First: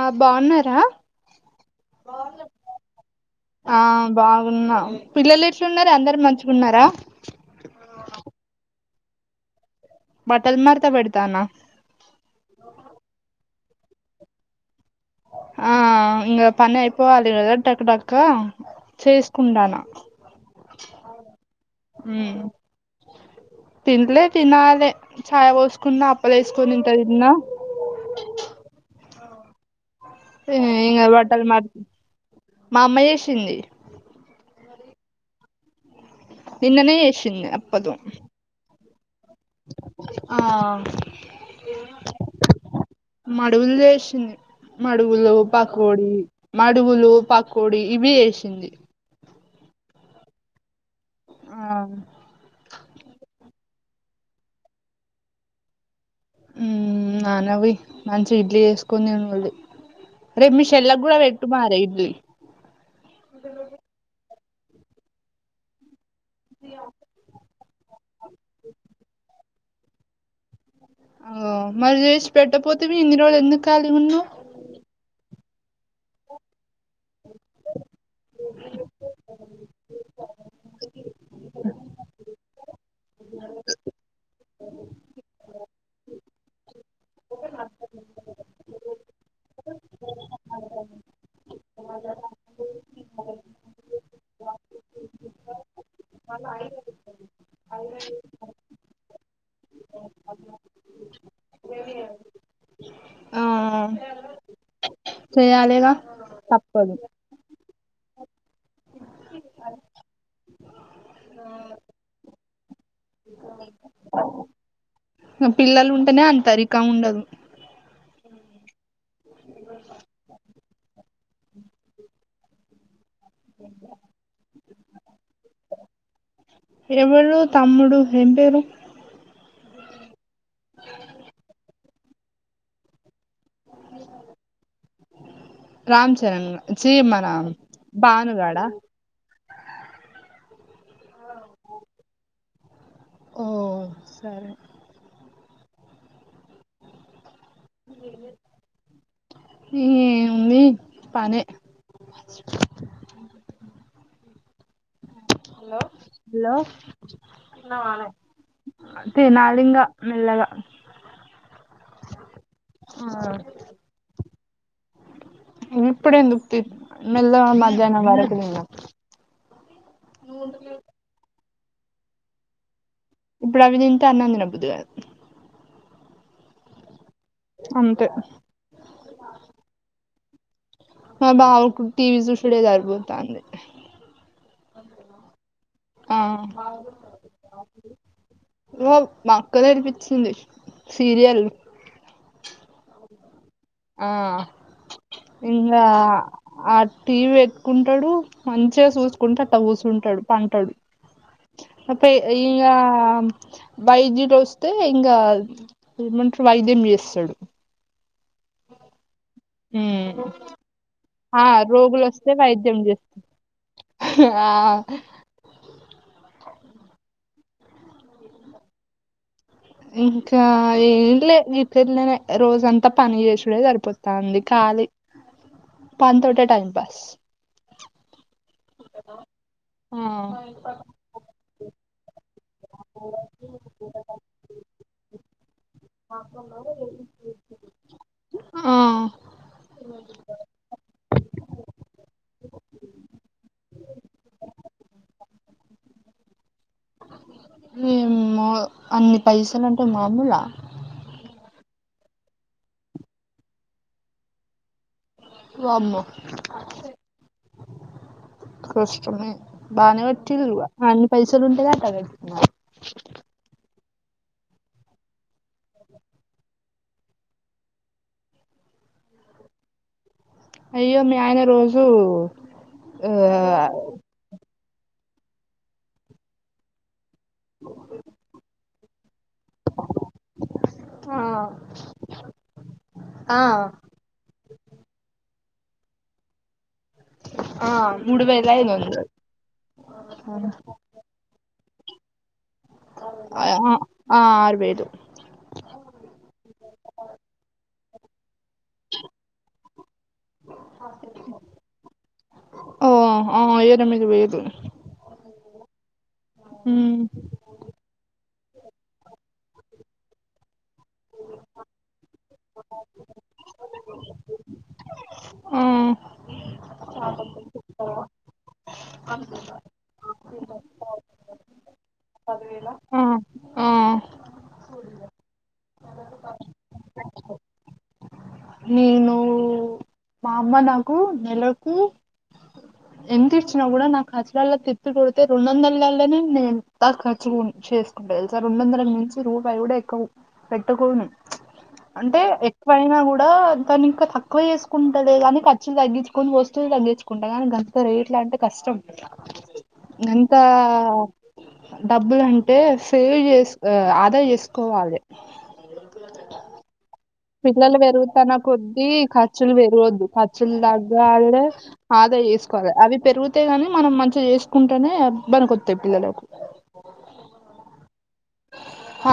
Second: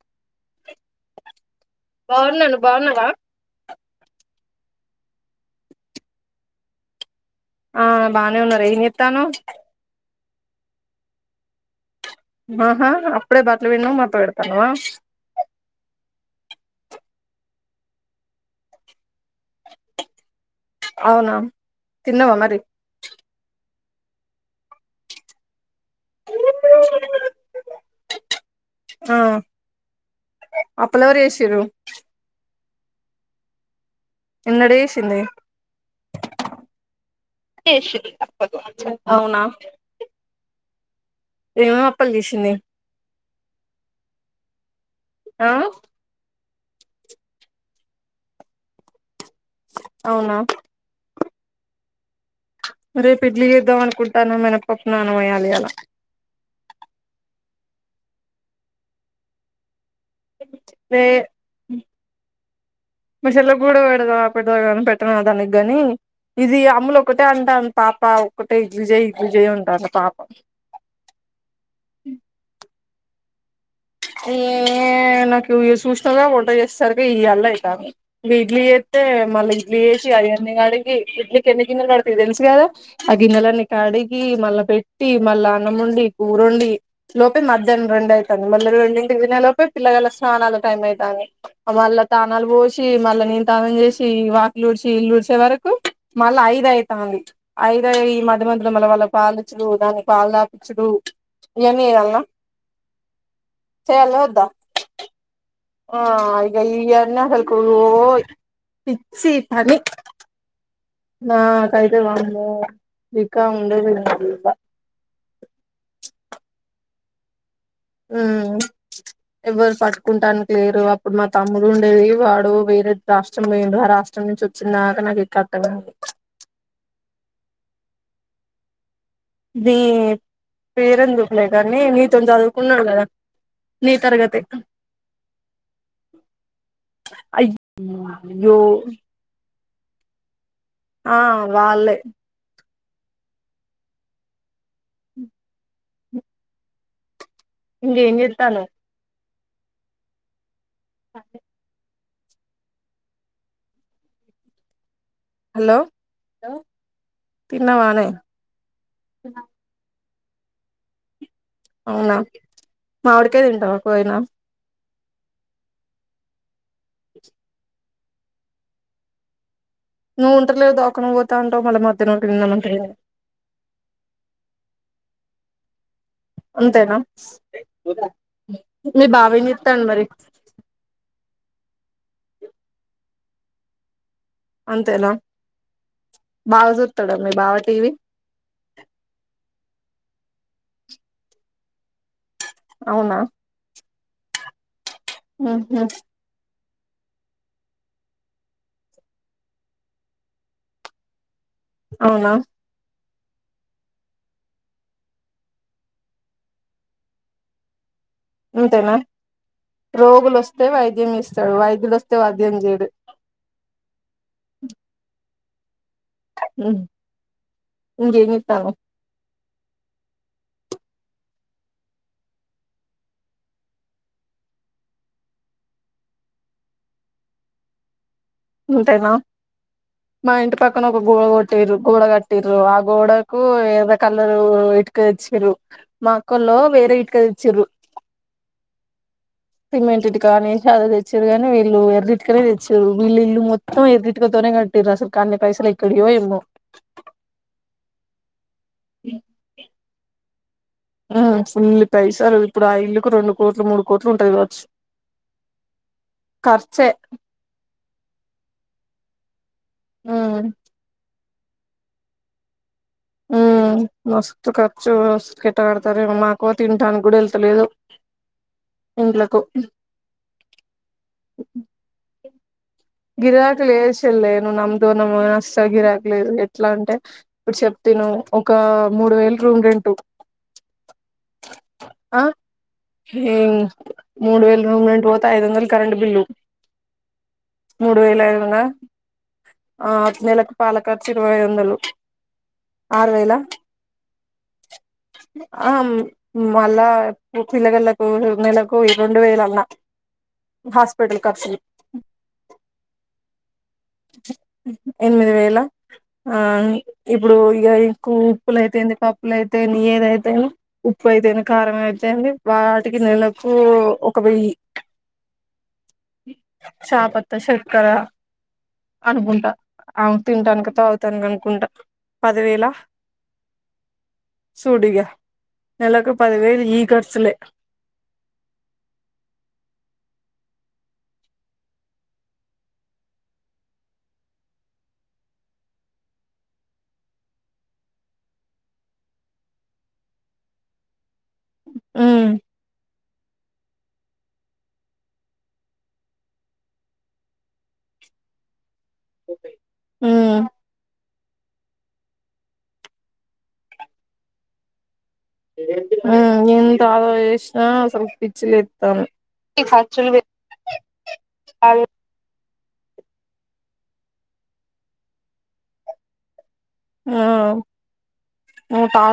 ఆ బాగున్నారా బాగున్నాను బాగున్నావా ఆ బాగున్నా పిల్లలు ఏట్లున్నారు అందరు మంచిగున్నారా ఆ బాగానే ఉన్నారు. ఏం చెత్తన్నావ్ బట్టలు మార్త పెడతాన్న ఆహా అప్పుడే బట్లలు పిండినం మార్తా పెడతాన్నవా ఆ ఇంగా పని అయిపోవలి కద టక టక్క చేస్ కుంటన్న అవునా తిన్నవా మరి తినలే తినాలే చాయ పోసుకున్న అప్పలేసుకొని ఇంత తిన్నా ఆ అప్పలు ఇంగా ఎవరు బట్టలు చేసిర్రు మట్త మా అమ్మా చేసింది. ఎన్నడూ చేసింది నిన్ననే చేసింది అప్పలు అవునా ఆ ఏమేం అప్పలు చేసింది. మడుగులు చేసింది మడుగులు ఆ పకోడి మడుగులు పకోడి ఇవి చేసింది అవునా ఆ రేపు ఇడ్లీ చేద్దాం అనుకుంటాన్న మీనపప్పు నాన పోయాలి ఇయాలా ఉ నాన ఓయ్ మంచి ఇడ్లీ చేసుకోని తీనుర్రి ఏ ఇడ్లీ చెల్లకు కుడ పెడతవ అప్ప [unintelligible] పెట్టన దానికిగాని ఇది అమ్ములు ఒకటే అంటంది. పాప ఒక్కటే ఇడ్లీజయ్ ఇడ్లీజయ్ అంటోంది. పాప ఓ మరి చేసి పెట్టపోతవి ఇన్ని రోజులు ఎందుకు ఖాళీగా ఉన్నావ్ ఏ నాకు నువ్వు ఇగ చూసినావుగా వంట చేసేసరికి ఈయాళ్ళ అయితంది. ఇగ ఇడ్లీ చేస్తే మళ్ళీ ఇడ్లీ చేసి అయాన్నీ అడిగి ఇడ్లికి ఎన్ని గిన్నెలు పాడుతయి తెలుసు గాదా ఆ గిన్నెలని కడిగి మళ్ళా పెట్టి మళ్ళా అన్నం వండి కుర వండి లోపే మధ్యాహ్నం రెండు అయి తంది మల్ల రెండు ఇంటికి తిన లోపే పిల్ల గల్లా స్నానాల టైం అవుతాంది. మళ్ళ తానాలు పోసి మళ్ళా నేను తానం చేసి ఇ వాకిలుడ్చి ఇల్లుడ్సే వరకు మళ్ళ ఐదు అయి తంది ఐదయి ఈ మధ్యమధ్యాల మల్ల వాళ్ళ పాలిచ్చుడు దాన్ని పాల తాపిచ్చుడు ఇయన్ని చేయల్నా ఆ చేయాల వద్ద చేయాలిగా ఆ ఇగ తప్పదు ఇయన్నీ అసల్కు లో ఓ ఇచ్చి పని నా కైతే వామ్మో దిక్కా ఉండేది ఇంగ ఇక పిల్లలు ఉంటేనే అంతరికం ఉండదు హుమ్ ఎవ్వరు పట్టుకుంటానికి లేరు అప్పుడు మా తమ్ముడు ఉండేది వాడు వేరే రాష్ట్రం పోయిండు ఆ రాష్ట్రం నుంచి వచ్చినాక నాకు ఈ కట్టగా ఎవరూ తమ్ముడు ఏం పేరు అదీ పేరెందుకులే కానీ నీతో చదువుకున్నాడు కదా నీ తరగతేగా రామ్ చరణ్ చీమ రామ్ అయ్యో పాండుగాడ ఆ వాళ్ళే ఓ సరే ఇంకేం జేత్తన్నవ్ ఏముంది పనే హలో హలో తిన్నావా తిన్నవానే తినాలింగ మెల్లగా అవునా మావిడికాయ్ తింటావా కోయినా ఇప్పుడు ఎందుకు తియ్ మెల్లగా మధ్యానం కాడ తిందం నువ్వు ఉంటలేవ్ దోకన పోత అంటావ్ మళ్ళ మధ్యనం తిందమంటున్నవ్ ఇప్పుడు అవి తింటే అన్నం తినబుద్ధి గాదు అంతేనా అంతే మీ బావెం జెత్తండు మరీ మా బావకు టీవీ చూశుడే సరిపోతాంది అంతేనా ఆ బాగా చూత్తాడా మీ బావ టీవీ ఓ మా అక్క దగ్గర చింది సీరియల్ అవునా ఆ ఇంగా ఉహు ఆ టీవీ ఎట్టుకుంటాడు మంచిగా చూసుకుంట అట్ట కుసుంటడు పంటడు అపే అవునా ఇంగా వైద్యుడు వస్తే ఇంగా ఏమంటరు వైద్యం చేస్తడు అంతేనా రోగులొస్తే వైద్యం ఆ ఇస్తడు వైద్యుడోస్తే వైద్యం చేయడు హుమ్ ఆ ఇంగేం ఇత్తావ్ ఇంకా ఏం లే [unintelligible] రోజంతా పని చేసుడే సరిపోతాంది కా అది పన్ తోటే టైం పాస్ అంతేనా మా ఇంటి పక్కన ఒక గోడ కొట్టిరు గోడ కట్టి రూ ఆ గోడకు ఏదొ కలరు ఇట్కతెచ్చిరు మా అక్కోల్లు వేరే ఇటుక చిర్రు ఆ సిమెంట్ ది కానీ చదుతెచ్చిరు కాగానీ వీళ్ళు ఎర్ర ఇటుకనే తెచ్చిరు వీళ్ళు ఇల్లు మొత్తం ఎర్రిటుక తోనే కట్టిర్రు అసల్ గన్ని పైసుల ఎక్కడియో ఏమో హుమ్ అమ్మో అన్ని పైసలంటే మామూలా ఆ ఫుల్లి పైసల్ ఇప్పుడు ఆ ఇల్లుకి రెండు కోట్లు మూడు కోట్లు ఉంటది కావచ్చు వామ్మో ఖర్చే కష్టమే బానే ఉమ్ పట్టిన్రుగా అన్ని పైసలు ఉంటే కతున్నారు [unintelligible] ఉమ్ మస్తు ఖర్చు స్కెట్ ఆడతారెమో మాకు తింటానికి కూడా వెళ్తలేదు ఇండ్లకు అయ్యో మీ ఆయన రోజు గిరాకులు లేదు చెల్లే నువ్ నమ్ముతావో నమ్మవో అసలు గిరాకి లేదు ఎట్లా అంటే ఇప్పుడు చెప్తను ఒక మూడు వేల రూమ్ రెంటు ఆ హెమ్ మూడు వేలు రూమ్ రెంట్ పోత్ ఐదు వందలు కరెంట్ బిల్లు ఆ మూడు వేలు వేల అయినా ఐదు వందలు ఆ నెలకు పాలకర్చు ఇరవై వందలు. ఆరు వేలా ఆ ఆరు వేలు ఆ మళ్లా పిల్లగాళ్లకు నెలకు రెండు వేలన్నా హాస్పిటల్ ఖర్చులు ఓ ఓ ఎనిమిది వేలు వేలా ఆ ఇప్పుడు ఇగ కు ఉప్పులు అయితేంది పప్పులు అయితే నీ ఏదైతే ఏమి ఉప్పు అయితే ఏమి కారం అయితే ఏంది వాటికి నెలకు ఒక వెయ్యి పకంపప్పు కదా అనుకుంట ఆమె తింటానికి తాగుతానికి అనుకుంటా పదివేలా. ఆ ఆ చూడు ఇగ నెలకు పదివేదు ఈ ఖర్చులే నీను మా అమ్మ నాకు నెలకు ఎంత ఇచ్చినా కూడా నా ఖర్చులలో తిప్పికొడితే రెండువందలల్లోనే నేను ఖర్చుగును చే చేస్కుంటా తెలుసా రెండు వందలకి మించి రూపాయి కూడా ఎక్కవ పెట్టుకోను చ్ అంటే ఉమ్ ఎక్కువైనా కూడా దాని ఇంకా తక్కువ చేసుకుంటలే గానీ ఖర్చులు తగ్గించుకొని వొస్తే తగ్గించుకుంటా కాని అంత రేట్లా అంటే కష్టం ఉమ్ గంతా డబ్బులంటే సేవ్ చేస్ ఆదా చేసుకోవాలి ఉమ్ ఎంత ఆదా చేసినా పిల్లలు అసలు పెరుగుతన్న కొద్ది పిచ్చిలేత్తాంది ఖర్చులు ఈ పెరగద్దు పె ఖర్చులు తగ్గలే ఆ ఆదయ ఏసుకోవాలి అవి పెరుగుతే గాని మనం మంచిగా చేసుకుంటేనే బనికొత్తాయి పిల్లలకు. ఆ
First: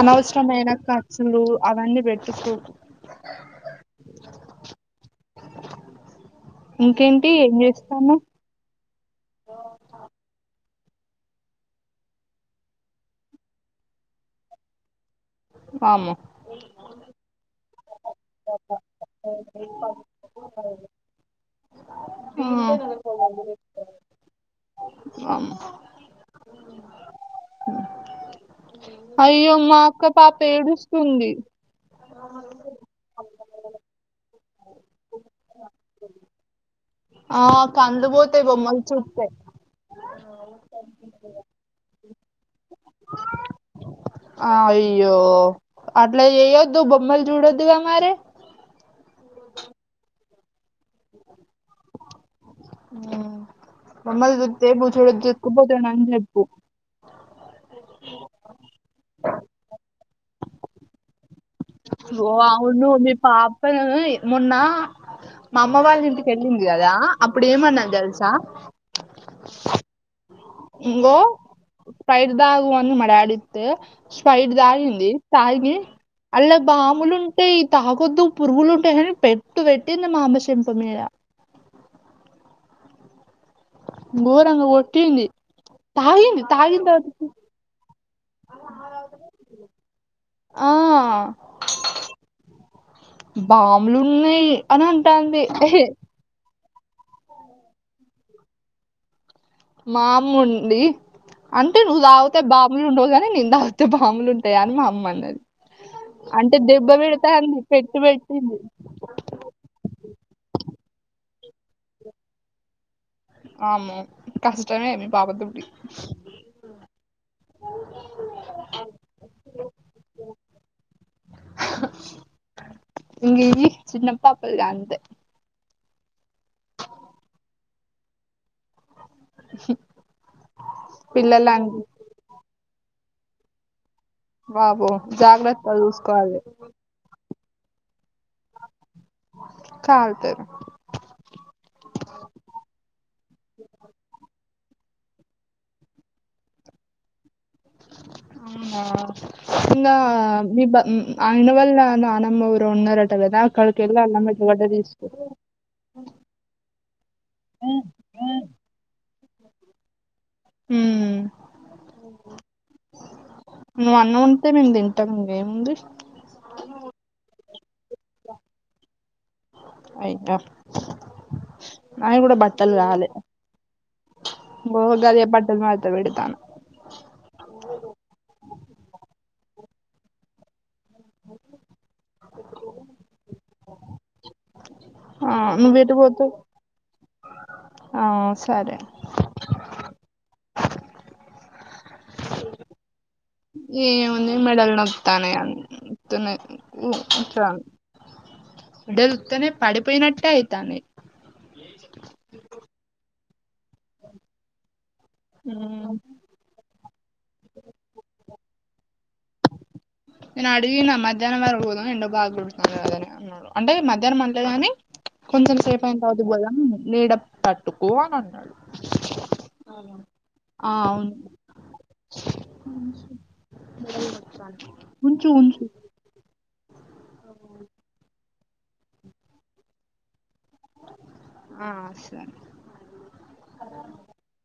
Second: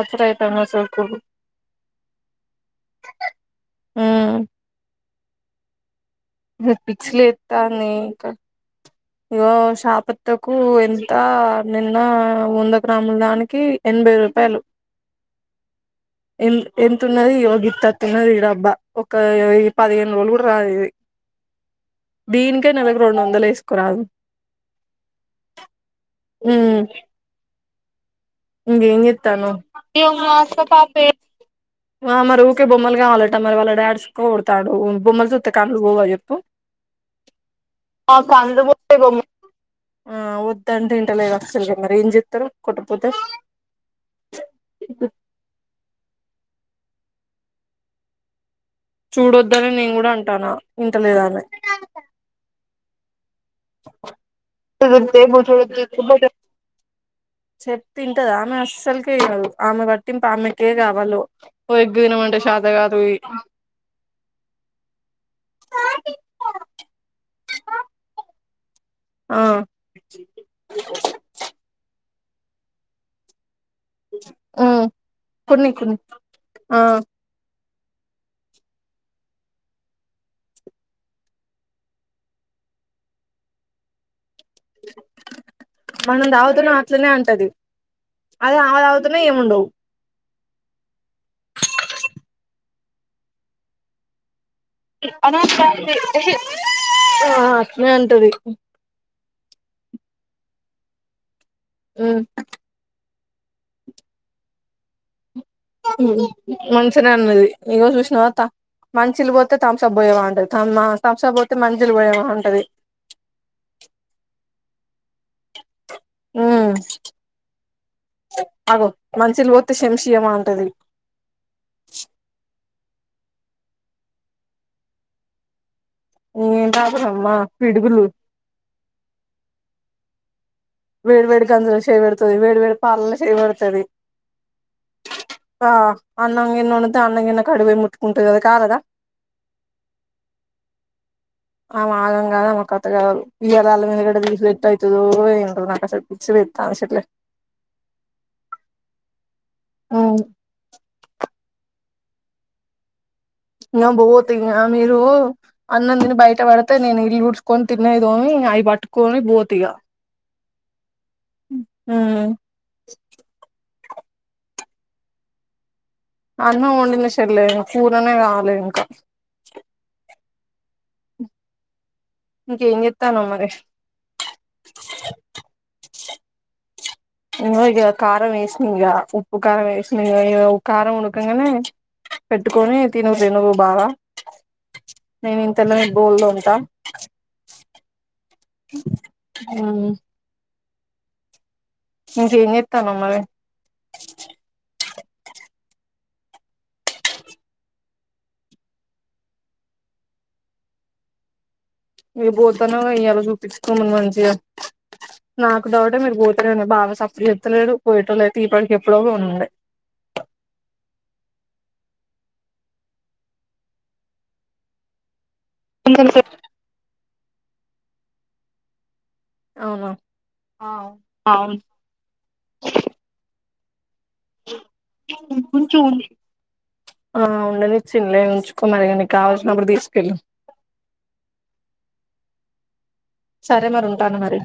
అనవసరమైన ఖర్చులు అవన్నీ పెట్టుకోకు ఊ మీ ఇంకేంటి ఏం పిచ్చిలేస్తాంది చేస్తాన్నవ్ ఇంకా ఇగో శాపత్తకు ఎంత నిన్న వంద గ్రాముల దానికి ఎన్ ఎనబై రూపాయలు వామ్మో ఎంత్ ఎంతున్నది ఓ గి తున్నది ఈ డబ్బా ఒక పదిహేను రోజులు కూడా రాదు ఇది. దీనికే నెలకు రెండు ఆ వందలేస్కో కురాదు వామ్మో ఉ ఉ ఇంగా ఏం చెత్తన్నావ్ ఏడుస్తుంది మరి ఊకే బొమ్మలు కావాలంట మరి వాళ్ళ డాడ్ తాడు బొమ్మలు జుత్తే కండ్లు పోవ చొప్పు ఆ కండ్లు పోతాయి బొమ్మలు చూత్తే బొమ్మలు ఆ వద్దంటే ఇంటలేదు అసలు మరి ఏం చేతారు ఆహ్ అయ్యో అట్లా చెయ్యొద్దు. బోమ్మల్ చూడొద్దు కదా మరి. ఇప్పుడు వద్దాని నేను కూడా అంటాను వింటలేదామే. ఆహ్మ్ బొమ్మల్ జుత్తే బుచోడు కుదిరితే వచ్చి బుజ్జోడు ఎతకపోతాడు అని తీసుకుపోతే చెప్పు. చెప్తే వింటద ఆమె అస్సలుకే ఇనాదు ఆమె పట్టింపు ఆమెకే కావాలో. ఓ ఎగ్ ఓ తినమంటే శాత అవును కాదు మీ పాపను మొన్న. మా అమ్మ వాళ్ళ ఇంటికెళ్ళింది కదా అప్పుడు ఏమన్నది తెలుసా. ఆహ్. ఇంగో సైడ్ భాగం అంతా మా డాడీ. అయితే స్ప్రైట్ తాగింది. కొన్నీ తాగి కొన్నీ అళ్లా ఆ బాములు ఉంటాయి. తాగోద్దు పురుగులు ఉంటాయి అనీ పెట్టు పెట్టింది మాఅమ్మ చెంప మీద. గోరంగా కోట్టింది మనం తాగింది తాగుతున్నా తాగి అ. అట్లనే అంటది అదే ఆమె తాగితేనే ఏముండవు. ఆహ్ బాములు ఉన్నాయి. అని అంటాంది ఆహ్ అట్లనే అంటది. మాఅమ్మ ఉండి అంటే నువ్వు తాగితే బాములు ఉండవు కానీ. అయితే నేను తాగితే బాములు ఉంటాయి అని మా అమ్మ అన్నది. ఉమ్ అంటే దెబ్బ మంచిగనే పెడతా అన్నది అంది ఇగో పెట్టి చూసినవాత్త. పెట్టింది మంచినీళ్లు పోతే తంసప్ పోయవా అంటది తం ఆహ్ తంసాప్ పోతే మంచినీళ్లు పోయావా అంటది. అమ్మో కష్టమే మీ పాప తోటి. ఆహ్. అగో మంచినీలు పోస్తే చెంచా ఇయ్యవా అంటది. ఆహ్ ఉమ్. చిన్నపాపలంతే. ఏం పాపనమ్మా పిడుగులు. ఉమ్. వేడి వేడి గంజి లో చెయ్యి పెడతాది వేడి వేడి పాలలో చెయ్యి పెడతాది. బాబో జాగ్రత్తగా ఆహ్ చూసుకోవాలి అన్నం గిన్న వండితే అన్నంగీనే. కడివే ముట్టుకుంటది అది కాలదా. కాల్తది. ఆమె ఆగం కాదు అమే కథ కాదు ఇయళ్ళ అల్లం ఎల్లిగడ్డ తీసిన ఎట్ల అయితదో ఏముంటాదో నాకు అసలు పిచ్చి లేసు. ఎంత ఆశట్లే. అవునా ఆహ్ అవున మీ బంద్ ఆహ్. ఆ ఇంట్లో వాళ్ళ నాన్నమ్మ ఎవరో ఉన్నారట. కదా అక్కడికి ఇంకా ఆమె వెళ్ళి అల్లం పోతే ఇంకా ఎర్రగడ్డ మీరు తీసుకో అన్నం తిని బయట పడితే నేను ఇల్లు ఉడ్చుకొని తిన్నవి తోమి. అయి పట్టుకోని బోత ఇగా. ఉమ్. అవునా. నువ్వు అన్నవంటే మేము తింటాం ఇంక ఏముంది. అన్నం వండిన్లే చెల్లే కూరనే కావాలి ఇంకా. ఆహ్. నావి కూడా బట్టలు ఇంకేం కావాలి చేత్తన్నవ్ మరి ఓ గది బట్టలు మడతాబెట్టీ. తను. ఇగో ఇంకా కారం వేసిన ఇకా ఉప్పు కారం వేసిన ఇగ కారం ఉడకంగనే. పెట్టుకొని తిను నువ్వు తీనువు బాగా. ఆ మేము నువ్వు ఇంతలోనే ఎటు బోల్ పోతావ్ తోముతాం ఆ సరే ఉమ్ ఇంకేం చేత్తన్నావ్ మరీ ఏము ఉంది మెడల్ నొత్తానయి గాని వత్తున్నాయి అడలుత్తనే పడిపోయినట్టే అయితనై ఏ బోతనవా ఇయాల చూపిచ్చుకొని మంచిగ నాకు డౌట్ మీరు పోతేడి బావ సఫ్ ఎత్తలేడు పోయటం లేదు. తీపడికి ఎప్పుడో ఉండే నేను అడిగిన మధ్యాహ్నం వరకు పోదాం. ఎండ బాగొడుతున్నా కదని అన్నాడు. అంటే మధ్యాహ్నం అంలేగాని కొంచెం సేపైనా తరువాత పోదాం. నీడ పట్టుకో అని అన్నాడు. అవునా ఆ అవును లు నప్పడ్రా ఆ కొంచెం ఉంది ఆ ఉండనిచ్చిలే ఉంచుకో మరిగా నీ కావాల్సినప్పుడు తీసుకెళ్ళి ఆ సర సరే మరి ఉంటాను మరి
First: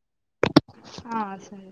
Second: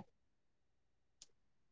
ఆ సరే